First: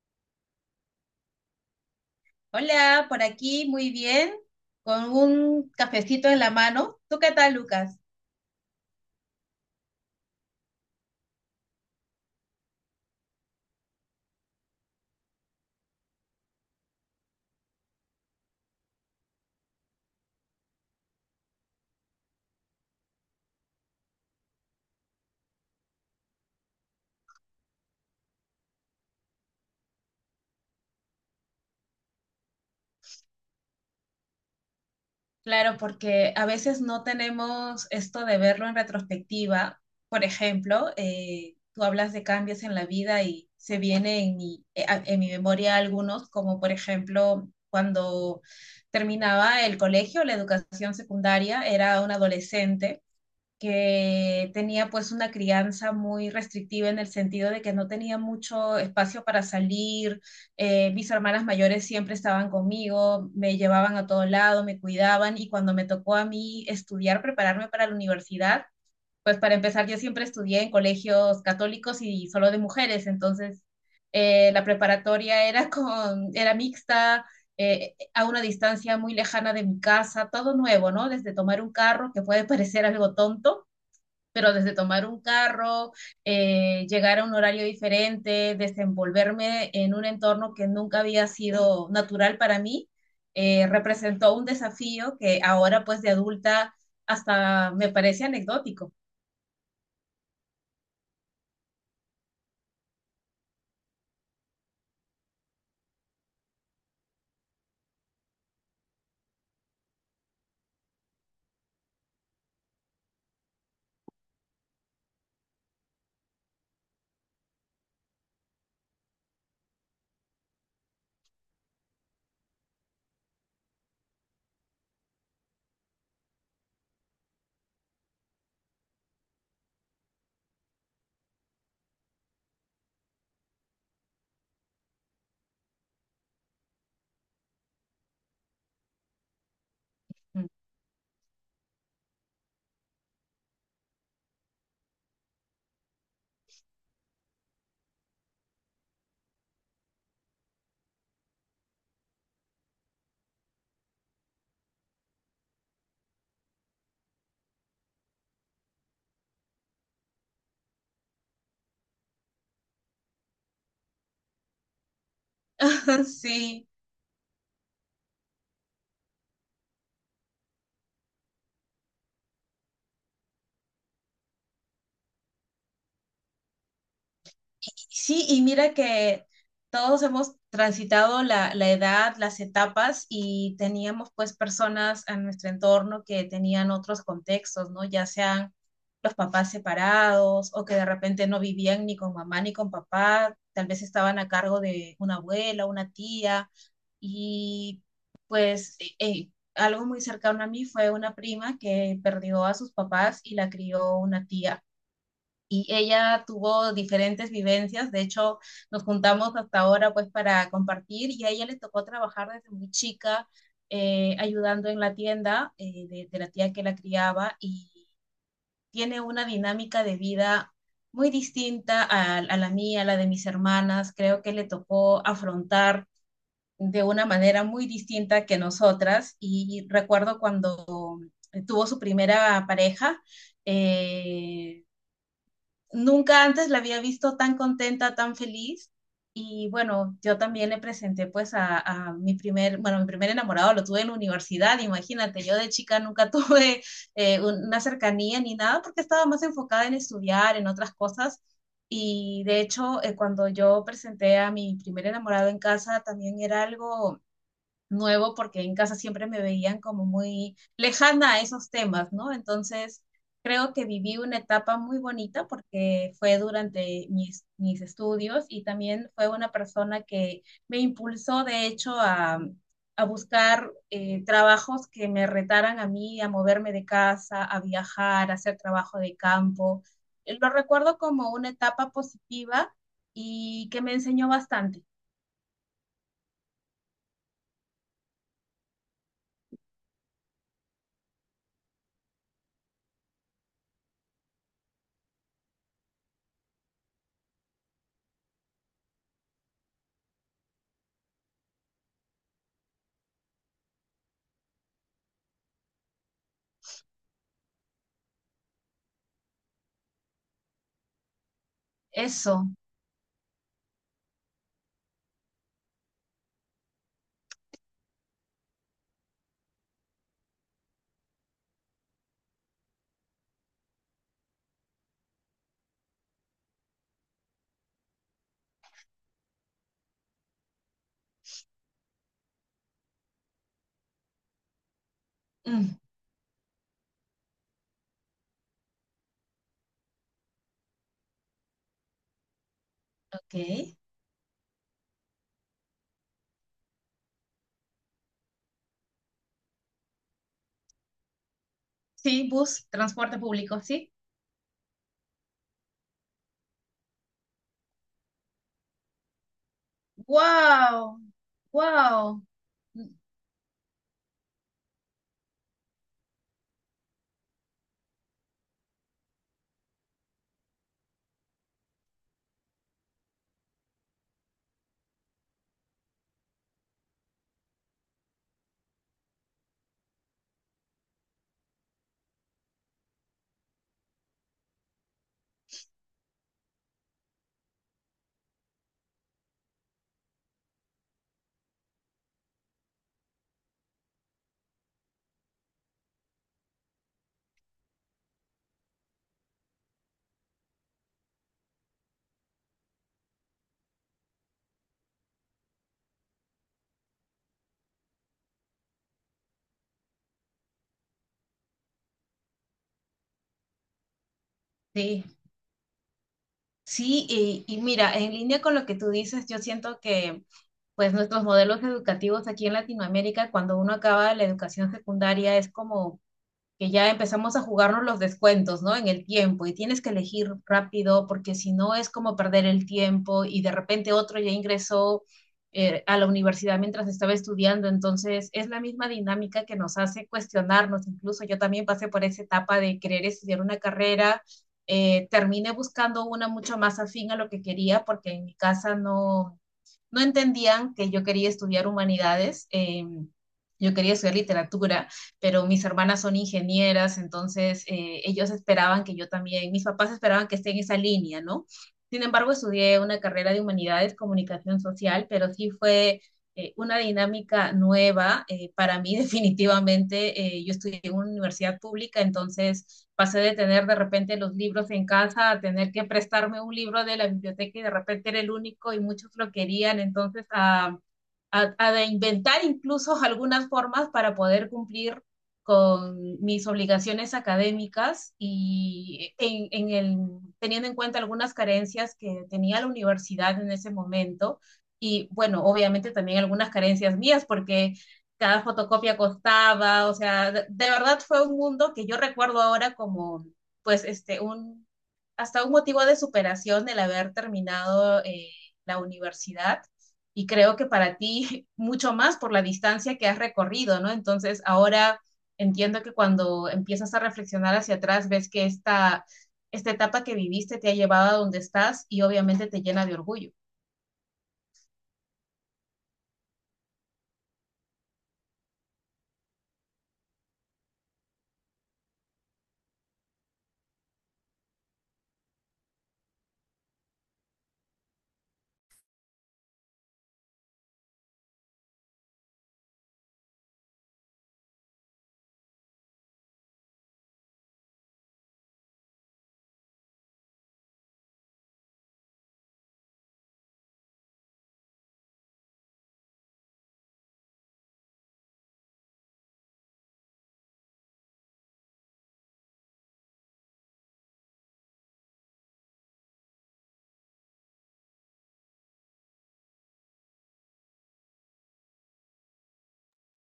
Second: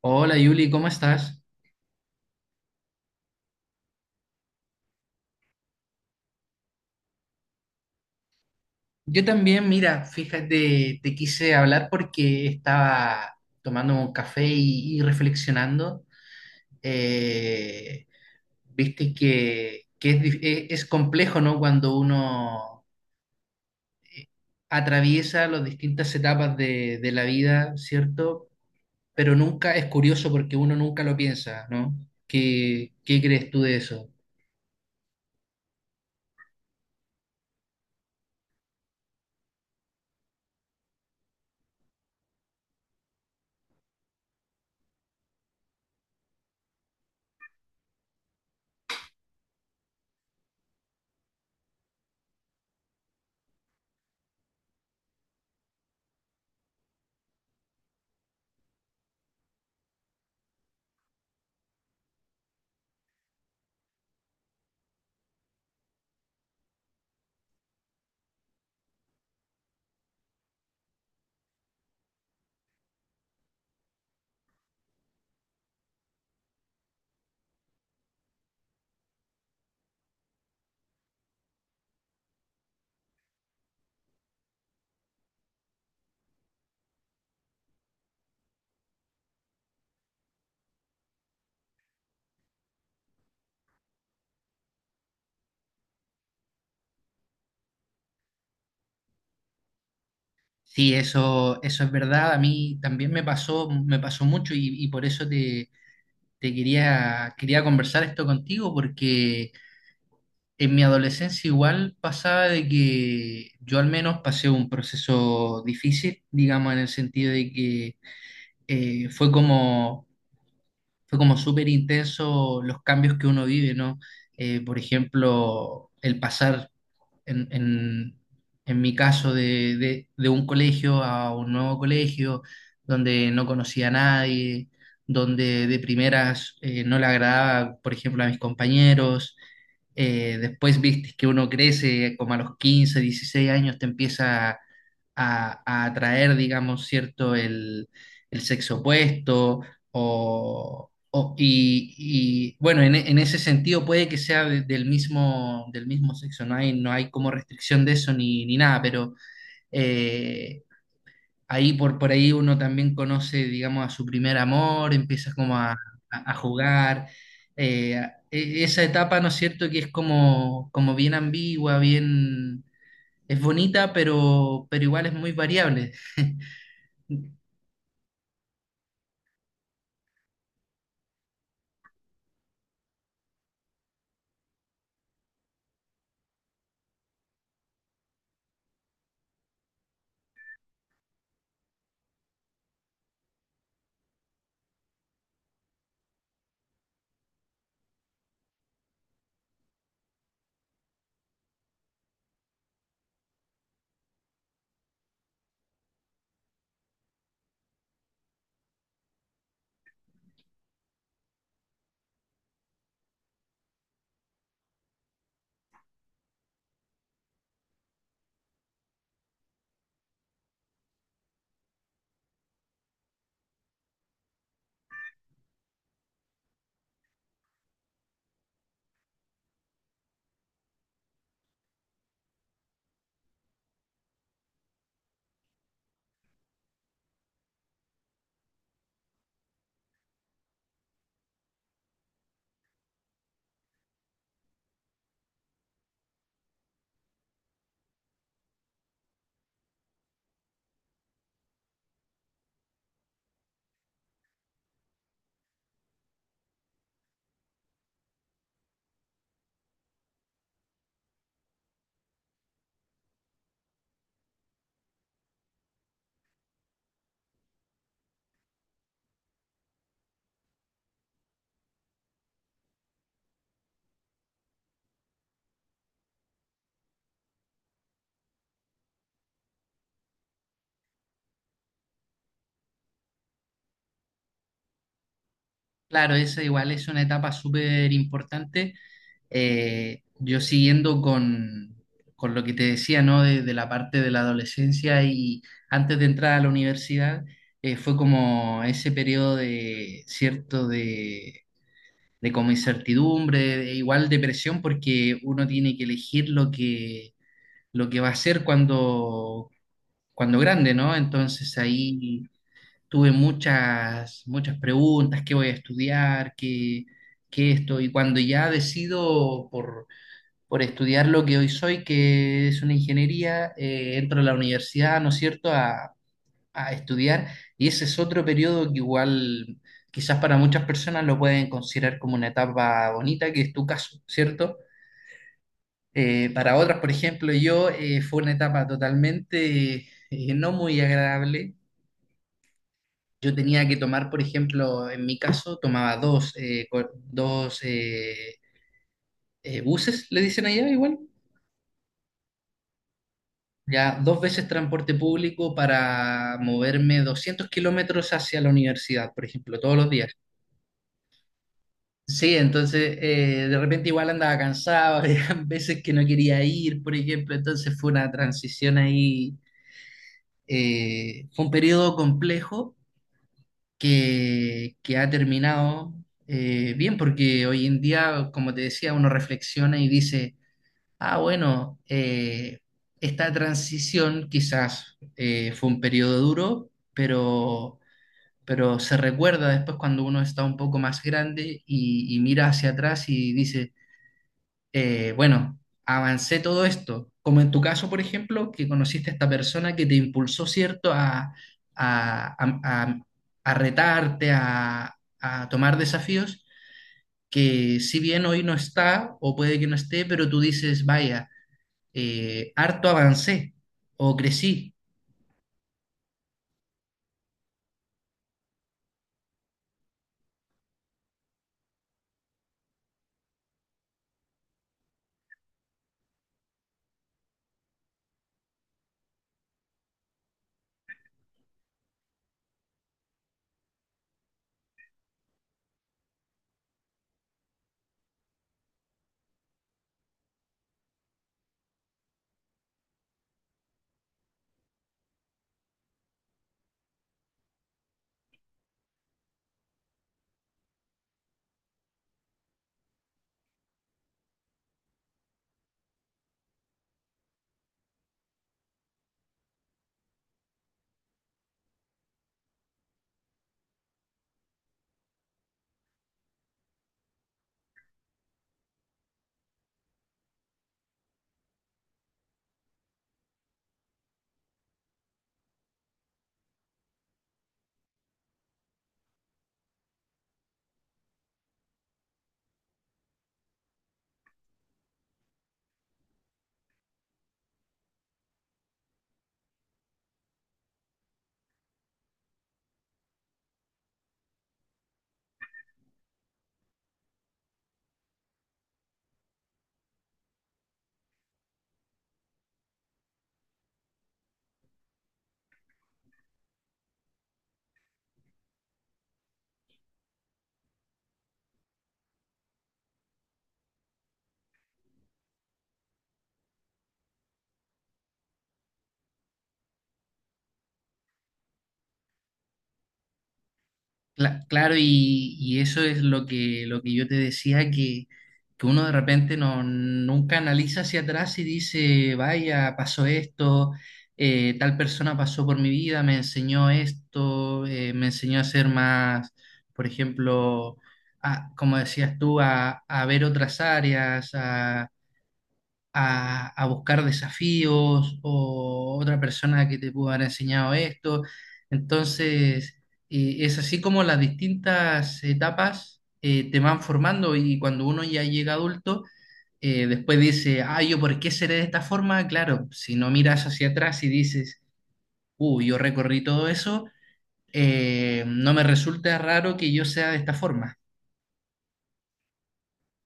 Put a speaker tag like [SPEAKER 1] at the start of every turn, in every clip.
[SPEAKER 1] Hola Yuli, ¿cómo estás?
[SPEAKER 2] Hola, por aquí muy bien, con un cafecito en la mano. ¿Tú qué tal, Lucas?
[SPEAKER 1] Yo también, mira, fíjate, te quise hablar porque estaba tomando un café y reflexionando. Eh, Viste que es complejo, ¿no? Cuando uno atraviesa las distintas etapas de la vida, ¿cierto? Pero nunca es curioso porque uno nunca lo piensa, ¿no? ¿Qué crees tú de eso?
[SPEAKER 2] Claro, porque a veces no tenemos esto de verlo en retrospectiva. Por ejemplo, tú hablas de cambios en la vida y se viene en mi, en mi memoria algunos, como por ejemplo cuando terminaba el colegio, la educación secundaria, era un adolescente que tenía pues una crianza muy restrictiva en el sentido de que no tenía mucho espacio para salir, mis hermanas mayores siempre estaban conmigo, me llevaban a todo lado, me cuidaban y cuando me tocó a mí estudiar, prepararme para la universidad, pues para empezar yo siempre estudié en colegios católicos y solo de mujeres, entonces la preparatoria era, era mixta, a una distancia muy lejana de mi casa, todo nuevo, ¿no? Desde tomar un carro, que puede parecer algo tonto, pero desde tomar un carro, llegar a un horario diferente, desenvolverme en un entorno que nunca había sido natural para mí, representó un desafío que ahora pues de adulta hasta me parece anecdótico.
[SPEAKER 1] Sí, eso es verdad. A mí también me pasó mucho y por eso te quería conversar esto contigo, porque en mi adolescencia igual pasaba de que yo al menos pasé un proceso difícil, digamos, en el sentido de que eh, fue como, fue como súper intenso los cambios que uno vive, ¿no? Por ejemplo, el pasar en, en- en mi caso de un colegio a un nuevo colegio, donde no conocía a nadie, donde de primeras no le agradaba, por ejemplo, a mis compañeros. Después viste que uno crece como a los 15 16 años, te empieza a atraer, digamos, cierto, el sexo opuesto o, o y bueno, en ese sentido puede que sea del mismo sexo, no hay como restricción de eso ni nada, pero eh, ahí por ahí uno también conoce, digamos, a su primer amor, empieza como a
[SPEAKER 2] Sí.
[SPEAKER 1] jugar. eh, Esa etapa, ¿no es cierto?, que es como, bien ambigua, bien, es bonita, pero igual es muy variable.
[SPEAKER 2] Sí, y mira que todos hemos transitado la edad, las etapas y teníamos pues personas en nuestro entorno que tenían otros contextos, ¿no? Ya sean los papás separados o que de repente no vivían ni con mamá ni con papá, tal vez estaban a cargo de una abuela, una tía y pues algo muy cercano a mí fue una prima que perdió a sus papás y la crió una tía y ella tuvo diferentes vivencias, de hecho nos juntamos hasta ahora pues para compartir y a ella le tocó trabajar desde muy chica ayudando en la tienda de la tía que la criaba y tiene una dinámica de vida muy distinta a la mía, a la de mis hermanas. Creo que le tocó afrontar de una manera muy distinta que nosotras. Y recuerdo cuando tuvo su primera pareja, eh, nunca antes la había visto tan contenta, tan feliz. Y bueno, yo también le presenté pues a mi primer, bueno, mi primer enamorado lo tuve en la universidad, imagínate, yo de chica nunca tuve una cercanía ni nada porque estaba más enfocada en estudiar, en otras cosas. Y de hecho, cuando yo presenté a mi primer enamorado en casa, también era algo nuevo porque en casa siempre me veían como muy lejana a esos temas, ¿no? Entonces, creo que viví una etapa muy bonita porque fue durante mis estudios y también fue una persona que me impulsó, de hecho, a buscar trabajos que me retaran a mí, a moverme de casa, a viajar, a hacer trabajo de campo. Lo recuerdo como una etapa positiva y que me enseñó bastante.
[SPEAKER 1] Claro, esa igual es una etapa súper importante. Yo siguiendo con lo que te decía, ¿no? De la parte de la adolescencia y antes de entrar a la universidad, fue como ese periodo de, cierto, de como incertidumbre, de igual depresión, porque uno tiene que elegir lo que va a hacer cuando grande, ¿no? Entonces ahí
[SPEAKER 2] Eso.
[SPEAKER 1] tuve muchas preguntas, qué voy a estudiar, qué esto, y cuando ya decido por estudiar lo que hoy soy, que es una ingeniería, entro a la universidad, ¿no es cierto?, a estudiar, y ese es otro periodo que igual quizás para muchas personas lo pueden considerar como una etapa bonita, que es tu caso, ¿cierto?
[SPEAKER 2] Mm,
[SPEAKER 1] Para otras, por ejemplo, yo fue una etapa totalmente no muy agradable. Yo
[SPEAKER 2] ok.
[SPEAKER 1] tenía que tomar, por ejemplo, en mi caso, tomaba dos buses, le dicen allá igual,
[SPEAKER 2] Sí, bus, transporte público, sí.
[SPEAKER 1] ya dos veces transporte público para moverme 200 kilómetros hacia la universidad, por ejemplo, todos los días.
[SPEAKER 2] ¡Wow! ¡Wow!
[SPEAKER 1] Sí, entonces de repente igual andaba cansado, habían veces que no quería ir, por ejemplo, entonces fue una transición ahí, fue un periodo complejo que ha terminado bien, porque hoy en día, como te decía, uno reflexiona y dice, ah, bueno, esta transición quizás fue un periodo duro, pero se recuerda después cuando uno está un poco más grande y mira hacia atrás y dice, bueno, avancé todo esto, como en tu caso, por ejemplo, que conociste a esta persona que te impulsó, ¿cierto?, a, a- a- a retarte, a tomar desafíos, que si bien hoy no está, o puede que no esté, pero tú dices, vaya, harto avancé o crecí.
[SPEAKER 2] Sí, sí, y mira, en línea con lo que tú dices, yo siento que pues nuestros modelos educativos aquí en Latinoamérica, cuando uno acaba la educación secundaria, es como que ya empezamos a jugarnos los descuentos, ¿no? En el tiempo y tienes que elegir rápido porque si no es como perder el tiempo y de repente otro ya ingresó a la universidad mientras estaba estudiando, entonces es la misma dinámica que nos hace cuestionarnos, incluso yo también pasé por esa etapa de querer estudiar una carrera, terminé buscando una mucho más afín a lo que quería porque en mi casa no entendían que yo quería estudiar humanidades. Yo quería estudiar literatura, pero mis hermanas son ingenieras, entonces ellos esperaban que yo también, mis papás esperaban que esté en esa línea, ¿no? Sin embargo, estudié una carrera de humanidades, comunicación social, pero sí fue una dinámica nueva. Para mí, definitivamente, yo estudié en una universidad pública, entonces pasé de tener de repente los libros en casa a tener que prestarme un libro de la biblioteca y de repente era el único y muchos lo querían, entonces a de inventar incluso algunas formas para poder cumplir con mis obligaciones académicas y en el, teniendo en cuenta algunas carencias que tenía la universidad en ese momento y bueno, obviamente también algunas carencias mías porque cada fotocopia costaba, o sea, de verdad fue un mundo que yo recuerdo ahora como pues este un hasta un motivo de superación el haber terminado la universidad y creo que para ti mucho más por la distancia que has recorrido, ¿no? Entonces ahora entiendo que cuando empiezas a reflexionar hacia atrás ves que esta etapa que viviste te ha llevado a donde estás y obviamente te llena de orgullo.
[SPEAKER 1] Claro, y eso es lo que, yo te decía, que uno de repente no, nunca analiza hacia atrás y dice, vaya, pasó esto, tal persona pasó por mi vida, me enseñó esto, me enseñó a ser más, por ejemplo, como decías tú, a ver otras áreas, a buscar desafíos o otra persona que te pudo haber enseñado esto. Entonces, es así como las distintas etapas te van formando y cuando uno ya llega adulto, después dice, ah, yo por qué seré de esta forma, claro, si no miras hacia atrás y dices, yo recorrí todo eso, no me resulta raro que yo sea de esta forma.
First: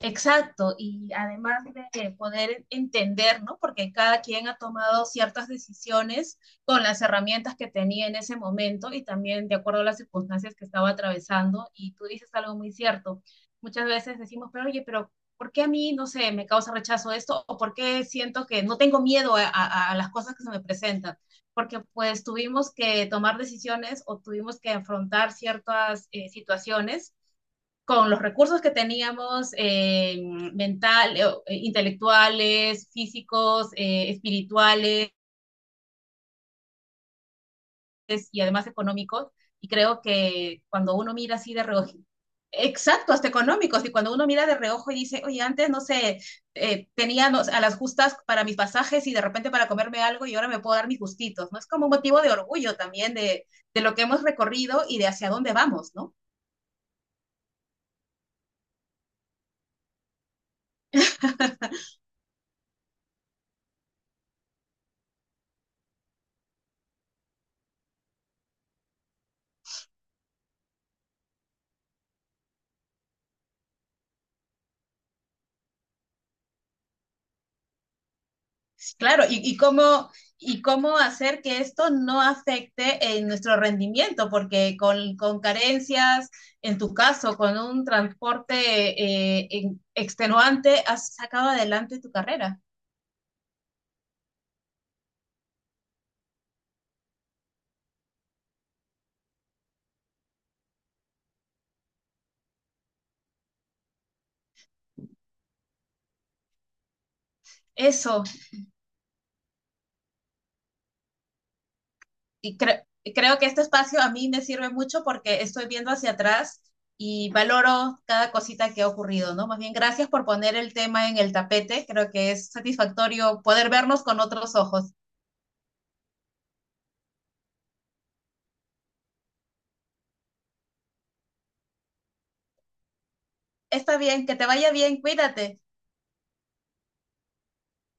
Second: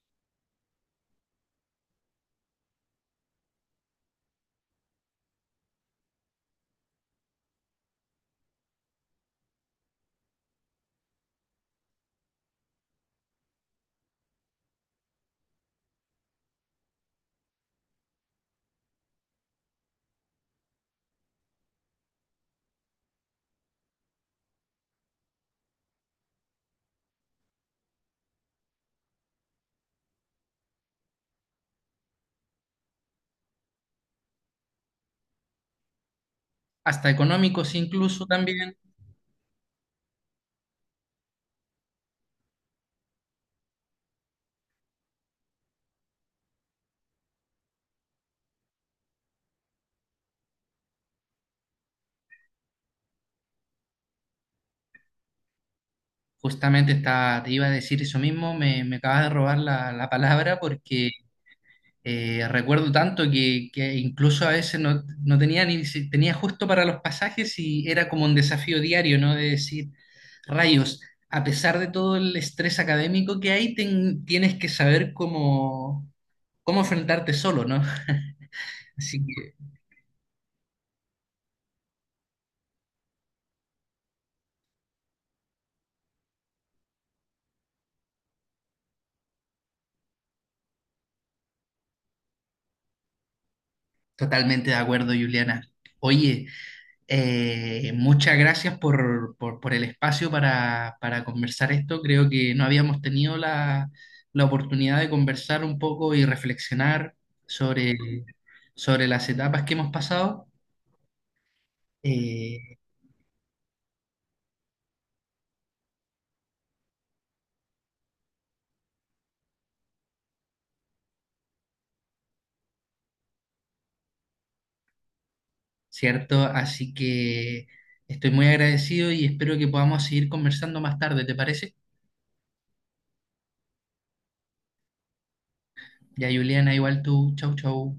[SPEAKER 2] Exacto, y además de poder entender, ¿no? Porque cada quien ha tomado ciertas decisiones con las herramientas que tenía en ese momento y también de acuerdo a las circunstancias que estaba atravesando. Y tú dices algo muy cierto. Muchas veces decimos, pero oye, pero ¿por qué a mí, no sé, me causa rechazo esto? ¿O por qué siento que no tengo miedo a las cosas que se me presentan? Porque pues tuvimos que tomar decisiones o tuvimos que afrontar ciertas situaciones con los recursos que teníamos mental, intelectuales, físicos, espirituales
[SPEAKER 1] Hasta económicos incluso
[SPEAKER 2] y además
[SPEAKER 1] también.
[SPEAKER 2] económicos. Y creo que cuando uno mira así de reojo, exacto, hasta económicos, y cuando uno mira de reojo y dice, oye, antes no sé, tenía no, a las justas para mis pasajes y de repente para comerme algo y ahora me puedo dar mis gustitos, ¿no? Es como un motivo de orgullo también de lo que hemos recorrido y de hacia dónde vamos, ¿no?
[SPEAKER 1] Justamente está, te iba a decir eso mismo, me acabas de robar la palabra porque recuerdo tanto que incluso a veces no, no tenía ni, si- tenía justo para los pasajes y era como un desafío diario, ¿no? De decir, rayos, a pesar de todo el estrés académico que hay, tienes que saber cómo, cómo enfrentarte solo, ¿no?
[SPEAKER 2] Sí,
[SPEAKER 1] Así
[SPEAKER 2] claro,
[SPEAKER 1] que
[SPEAKER 2] y cómo hacer que esto no afecte en nuestro rendimiento, porque con carencias, en tu caso, con un transporte extenuante, has sacado adelante tu carrera.
[SPEAKER 1] totalmente de acuerdo, Juliana. Oye, muchas gracias por el espacio para conversar esto. Creo que no habíamos tenido la oportunidad de conversar un poco y reflexionar sobre,
[SPEAKER 2] Eso,
[SPEAKER 1] sobre las etapas que hemos pasado,
[SPEAKER 2] y
[SPEAKER 1] eh,
[SPEAKER 2] creo que este espacio a mí me sirve mucho porque estoy viendo hacia atrás y valoro cada cosita que ha ocurrido, ¿no? Más bien, gracias por poner el tema en el tapete, creo que es satisfactorio poder vernos con otros ojos.
[SPEAKER 1] ¿cierto? Así que estoy muy agradecido y espero que podamos seguir conversando más tarde, ¿te parece?
[SPEAKER 2] Está bien, que te vaya bien, cuídate.
[SPEAKER 1] Ya, Juliana, igual tú. Chau, chau.